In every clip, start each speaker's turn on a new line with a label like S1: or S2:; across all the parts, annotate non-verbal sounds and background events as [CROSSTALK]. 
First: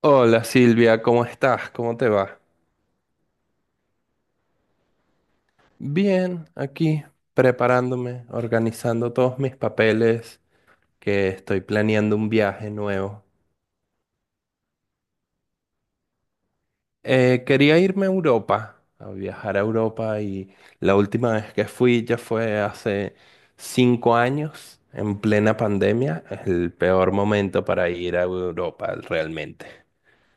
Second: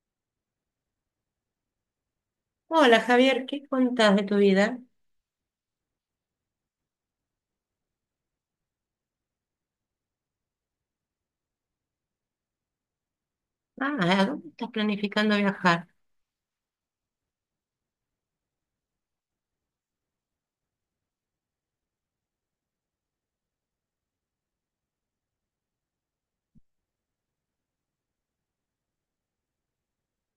S1: Hola Silvia, ¿cómo estás? ¿Cómo te va?
S2: Hola Javier, ¿qué contás de tu vida?
S1: Bien, aquí preparándome, organizando todos mis papeles, que estoy planeando un viaje nuevo.
S2: Ah, ¿a dónde estás planificando viajar?
S1: Quería irme a Europa, a viajar a Europa, y la última vez que fui ya fue hace 5 años, en plena pandemia, el peor momento para ir a Europa realmente.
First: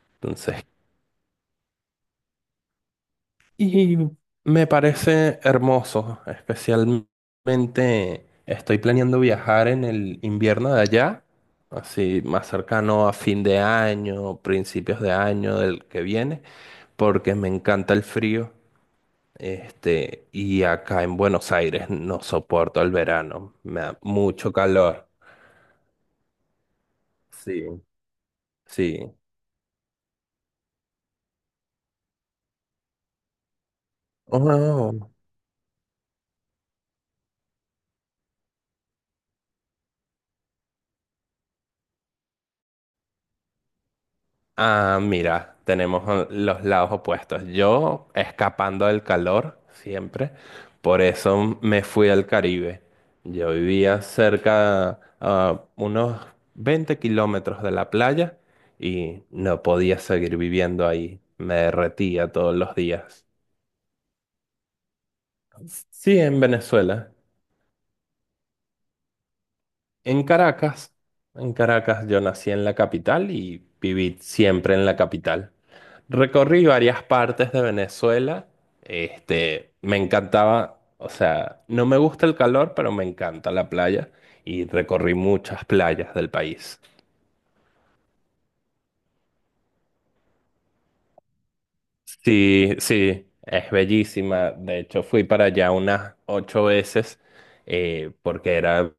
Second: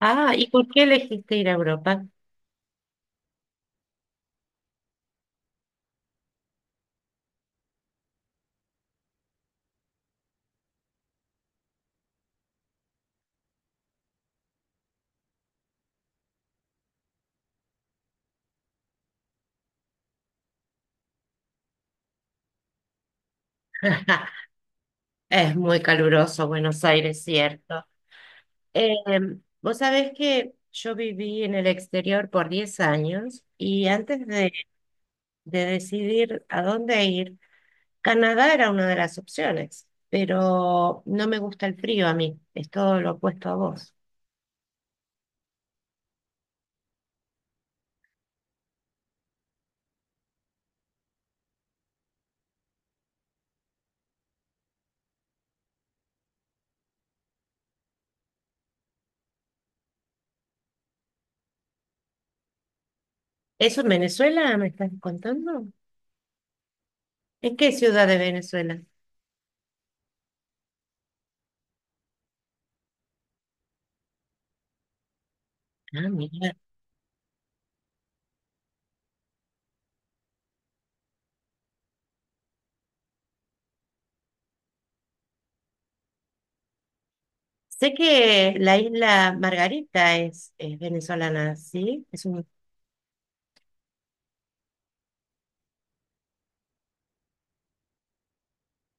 S2: Ah, ¿y
S1: Entonces,
S2: por qué elegiste ir a Europa?
S1: y me parece hermoso, especialmente estoy planeando viajar en el invierno de allá, así más cercano a fin de año, principios de año del que viene, porque me encanta el frío. Este, y acá en Buenos Aires no soporto el verano, me da
S2: [LAUGHS]
S1: mucho calor.
S2: Es muy caluroso Buenos Aires,
S1: Sí,
S2: cierto. Eh,
S1: sí.
S2: vos sabés que yo viví en el exterior por 10 años y antes
S1: Oh.
S2: de decidir a dónde ir, Canadá era una de las opciones, pero no me gusta el frío a mí, es todo lo opuesto a vos.
S1: Ah, mira, tenemos los lados opuestos. Yo escapando del calor siempre, por eso me fui al Caribe. Yo vivía cerca a unos 20 kilómetros de la playa y no podía seguir viviendo ahí. Me derretía todos los días.
S2: ¿Eso en Venezuela me estás contando?
S1: Sí, en Venezuela,
S2: ¿En qué ciudad de Venezuela?
S1: en Caracas. En Caracas yo nací en la capital y viví siempre en la capital.
S2: Ah, mira.
S1: Recorrí varias partes de Venezuela. Este, me encantaba, o sea, no me gusta el calor, pero me encanta la playa, y recorrí muchas playas del país.
S2: Sé que la isla Margarita es venezolana, ¿sí? Es un...
S1: Sí, sí, es bellísima. De hecho, fui para allá unas 8 veces, porque era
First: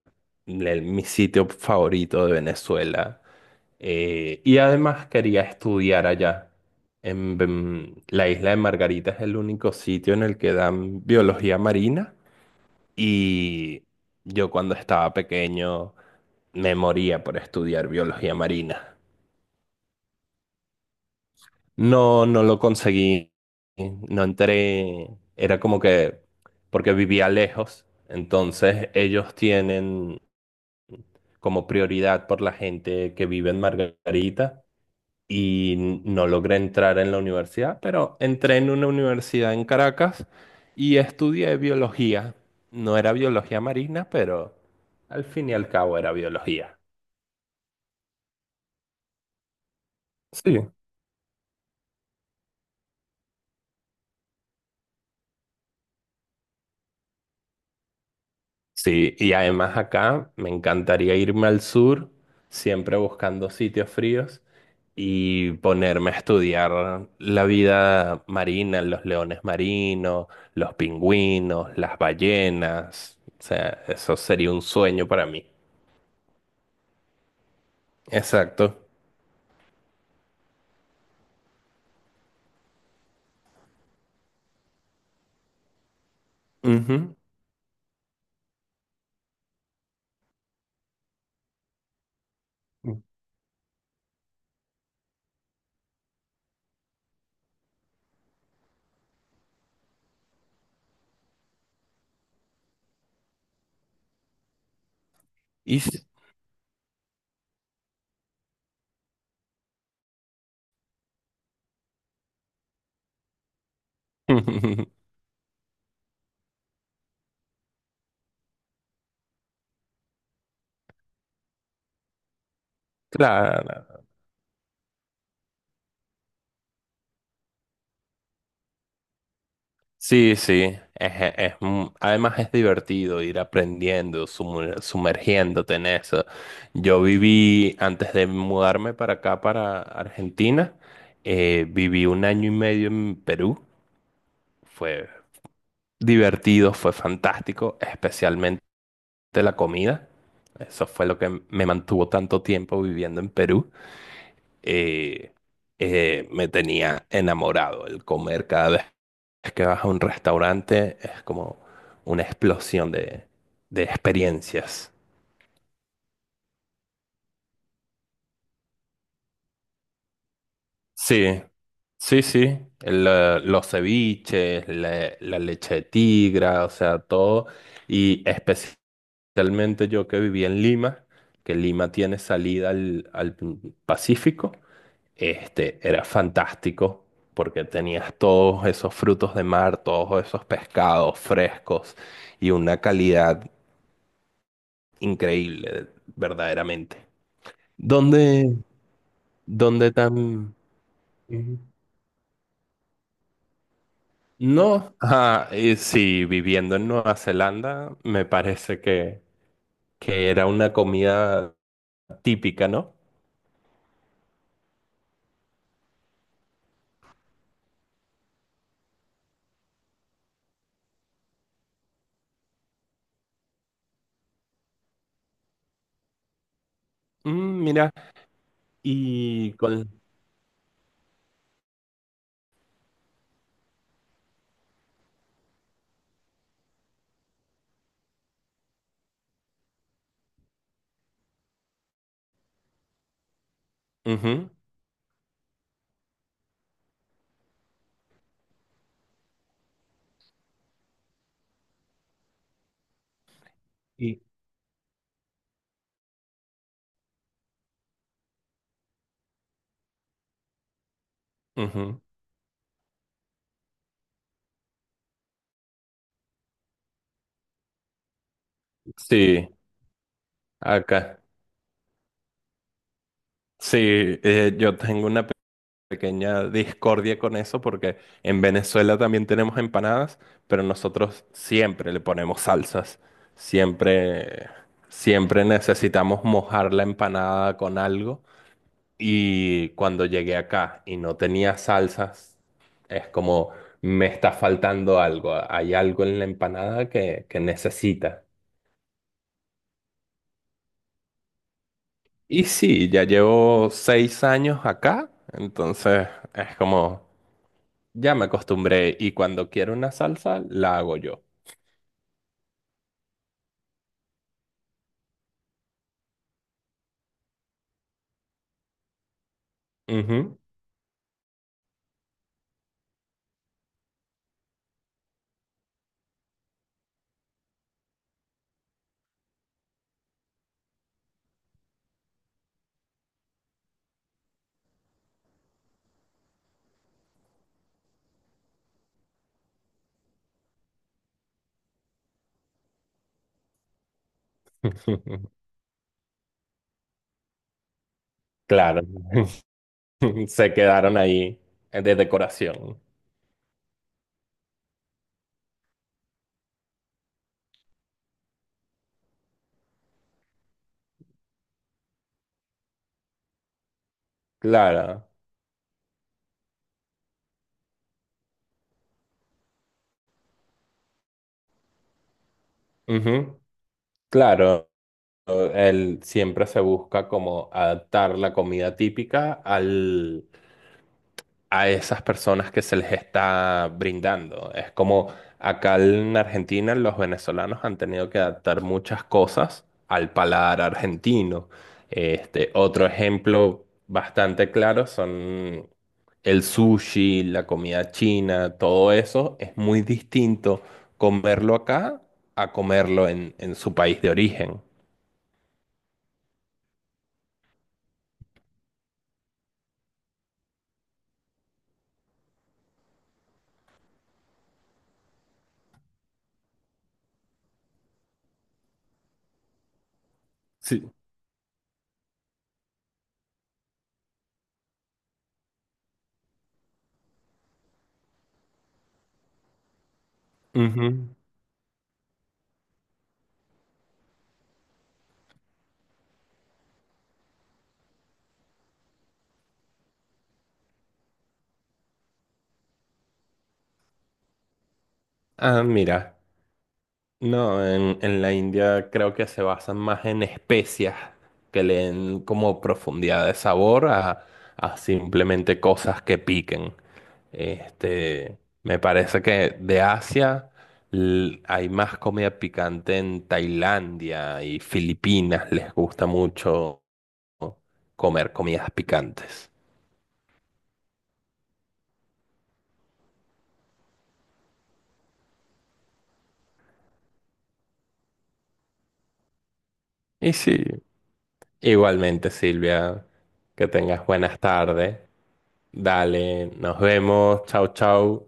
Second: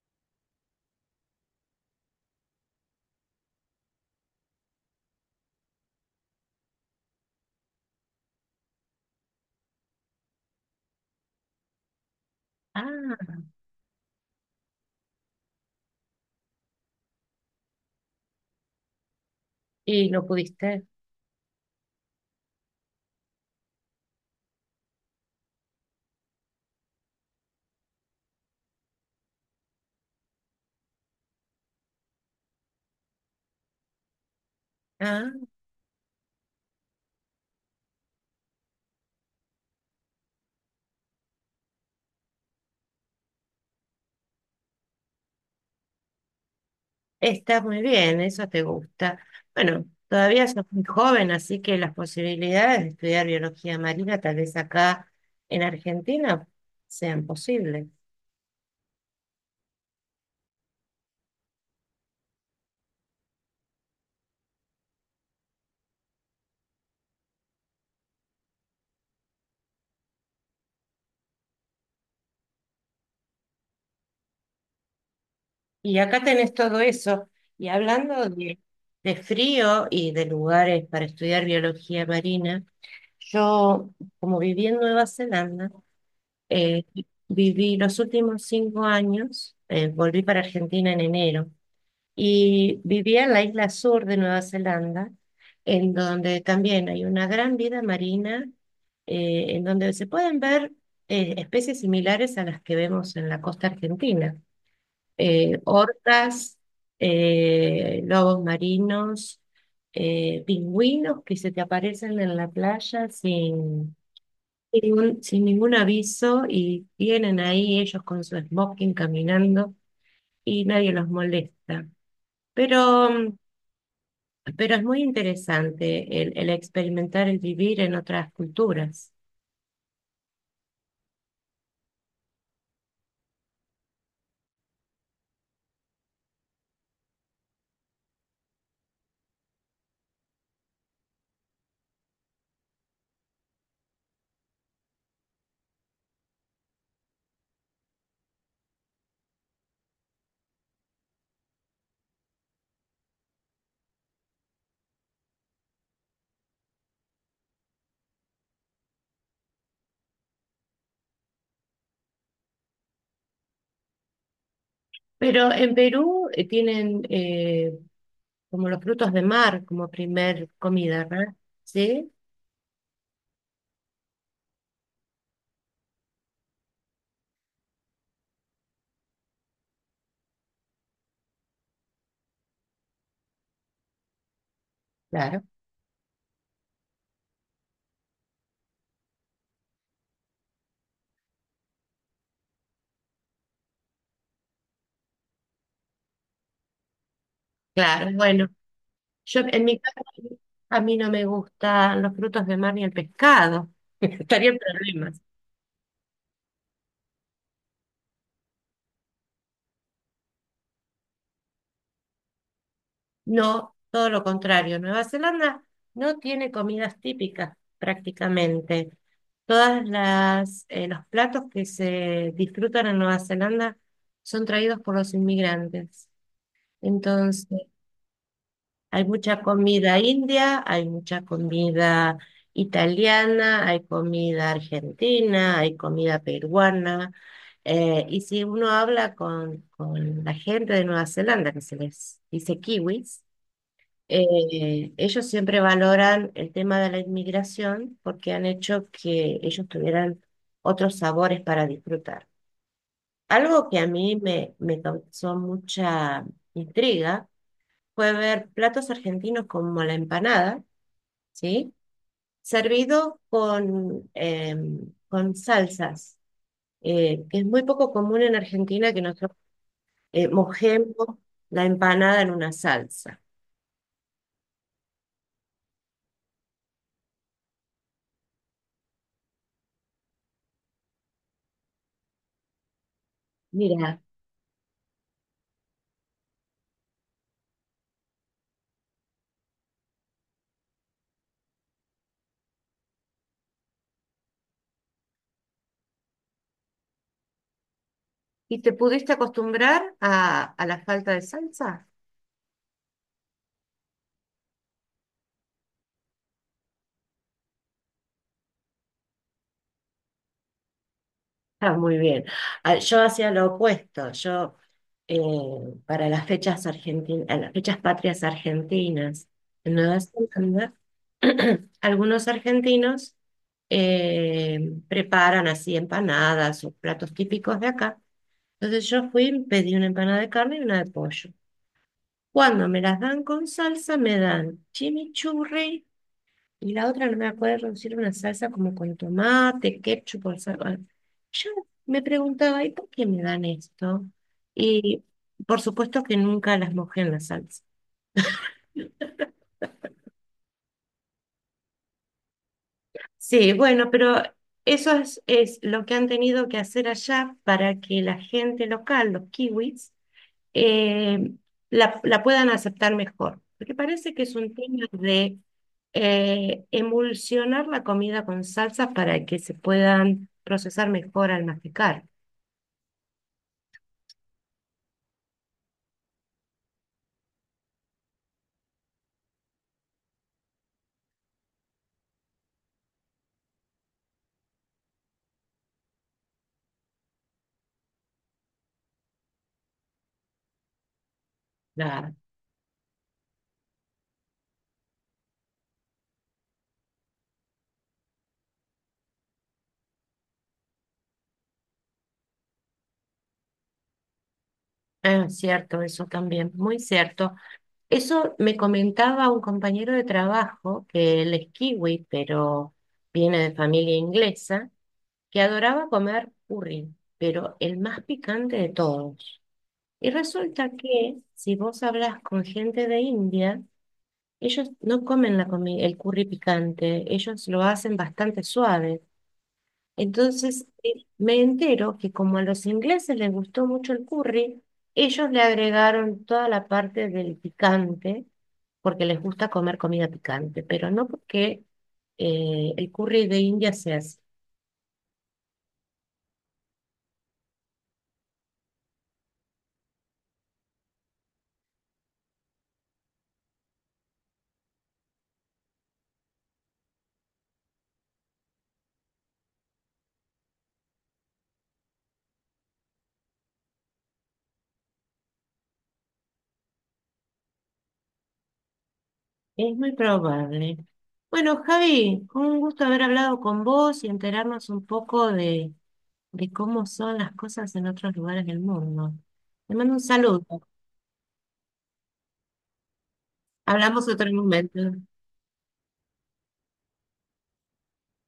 S1: mi sitio favorito de Venezuela. Y además quería estudiar allá. La isla de Margarita es el único sitio en el que dan biología marina.
S2: Ah,
S1: Y yo cuando estaba pequeño me moría por estudiar biología marina.
S2: y no pudiste.
S1: No, no lo conseguí, no entré, era como que, porque vivía lejos, entonces ellos tienen como prioridad por la gente que vive en Margarita,
S2: Ah,
S1: y no logré entrar en la universidad, pero entré en una universidad en Caracas y estudié biología. No era biología marina, pero al fin y al cabo era biología.
S2: está muy bien, eso te gusta. Bueno, todavía
S1: Sí.
S2: sos muy joven, así que las posibilidades de estudiar biología marina, tal vez acá en Argentina, sean posibles.
S1: Sí, y además acá me encantaría irme al sur, siempre buscando sitios fríos y ponerme a estudiar la vida marina, los leones marinos, los pingüinos, las ballenas. O sea, eso sería un sueño para mí.
S2: Y acá tenés todo eso. Y hablando
S1: Exacto.
S2: de frío y de lugares para estudiar biología marina, yo, como viví en Nueva Zelanda, Eh,
S1: Ujú.
S2: viví los últimos 5 años, volví para Argentina en enero y vivía en la isla sur de Nueva Zelanda, en donde también hay una gran vida marina, en donde se pueden ver especies similares a las que vemos en la costa argentina,
S1: Y s-
S2: orcas, lobos marinos, pingüinos que se te aparecen en la playa sin
S1: [LAUGHS]
S2: sin ningún aviso y vienen ahí ellos con su smoking caminando y nadie los molesta. Pero, mm,
S1: claro.
S2: pero es muy interesante el experimentar el vivir en otras culturas.
S1: Sí, sí, además es divertido ir aprendiendo, sumergiéndote en eso. Yo viví, antes de mudarme para acá, para Argentina, viví un año y medio en Perú. Fue divertido, fue fantástico, especialmente la comida. Eso fue lo que me mantuvo tanto tiempo viviendo en Perú. Eh, Me tenía enamorado el comer. Cada vez es que vas a un restaurante, es como una explosión de experiencias.
S2: Pero en Perú tienen como los frutos de mar como primer comida, ¿verdad?
S1: Sí,
S2: Sí,
S1: sí, sí. Los ceviches, la leche de tigra, o sea, todo. Y especialmente yo que viví en Lima, que Lima tiene salida al Pacífico.
S2: claro,
S1: Este, era fantástico porque tenías todos esos frutos de mar, todos esos pescados frescos y una calidad increíble, verdaderamente.
S2: claro. Bueno,
S1: ¿Dónde,
S2: yo en mi
S1: dónde
S2: caso
S1: tan...?
S2: a mí no me
S1: Ujú.
S2: gustan los frutos de mar ni el pescado. [LAUGHS] Estaría en
S1: No,
S2: problemas.
S1: ah, y sí, viviendo en Nueva Zelanda, me parece que era una comida típica, ¿no?
S2: No, todo lo contrario. Nueva Zelanda no tiene comidas típicas prácticamente. Todas las los platos que se disfrutan en Nueva Zelanda son traídos por los inmigrantes. Entonces,
S1: Mira,
S2: hay mucha
S1: y con...
S2: comida india, hay mucha comida italiana, hay comida argentina, hay comida peruana. Y si uno habla con la gente de Nueva Zelanda, que se les dice kiwis,
S1: Ujú,
S2: ellos siempre valoran el tema de la inmigración porque han hecho que ellos tuvieran otros sabores para disfrutar. Algo que a mí
S1: y-
S2: me causó mucha intriga fue ver platos argentinos como la empanada, ¿sí?
S1: ujú.
S2: Servido con, con salsas, que es muy poco común en Argentina que nosotros
S1: Sí,
S2: mojemos
S1: acá.
S2: la empanada en una salsa.
S1: Sí, yo tengo una pequeña discordia con eso porque en Venezuela también tenemos empanadas, pero nosotros siempre le ponemos salsas.
S2: Mira,
S1: Siempre, siempre necesitamos mojar la empanada con algo. Y cuando llegué acá y no tenía salsas, es como me está faltando algo. Hay algo en la empanada que necesita.
S2: ¿y te pudiste acostumbrar a la falta de salsa?
S1: Y sí, ya llevo 6 años acá, entonces es como ya me acostumbré, y cuando quiero una salsa, la hago yo.
S2: Ah, muy bien. Ah, yo hacía lo opuesto. Eh, para las fechas argentinas, las fechas patrias argentinas en Nueva
S1: Ujú.
S2: Zelanda, [CLEARS THROAT] algunos argentinos eh, preparan así empanadas o platos típicos de acá. Entonces yo fui, pedí una empanada de carne y una de pollo. Cuando me las dan con salsa, me dan chimichurri. Y la otra no me acuerdo si era una salsa como con tomate, ketchup o salsa. Yo me preguntaba, ¿y por qué me dan esto? Y
S1: [LAUGHS]
S2: por supuesto que nunca las mojé en la salsa.
S1: Claro, [LAUGHS] se quedaron ahí, de decoración.
S2: Sí, bueno, pero eso es lo que han tenido que hacer allá para que la gente local, los kiwis, eh, la puedan aceptar mejor. Porque parece que es un tema
S1: Claro.
S2: de emulsionar la comida con salsas para que se puedan procesar mejor al masticar.
S1: Ujú. Claro, él siempre se busca como adaptar la comida típica al a esas personas que se les está brindando. Es como acá en Argentina los venezolanos han tenido que adaptar muchas cosas al paladar argentino.
S2: Claro.
S1: Este, otro ejemplo bastante claro son el sushi, la comida china. Todo eso es muy distinto comerlo acá a comerlo en su país de origen.
S2: Ah, cierto, eso también, muy cierto. Eso me comentaba un compañero de trabajo, que él es kiwi, pero viene de familia inglesa, que adoraba comer curry, pero el más picante de todos. Y resulta
S1: Sí.
S2: que si vos hablas con gente de India, ellos no comen el curry picante, ellos lo hacen bastante suave. Entonces
S1: Ujú.
S2: me entero que como a los ingleses les gustó mucho el curry, ellos le agregaron toda la parte del picante, porque les gusta comer comida picante, pero no porque el curry de India sea así.
S1: Ah, mira. No, en la India creo que se basan más en especias que le den como profundidad de sabor a, simplemente cosas que piquen. Este, me parece que de Asia hay más comida picante en Tailandia y Filipinas, les gusta mucho comer comidas picantes.
S2: Es muy probable. Bueno, Javi, un gusto haber hablado con vos y enterarnos un poco de cómo son las cosas en otros lugares del mundo. Te mando un
S1: Y
S2: saludo.
S1: sí, igualmente Silvia, que tengas
S2: Hablamos otro
S1: buenas
S2: momento.
S1: tardes. Dale, nos vemos, chau chau.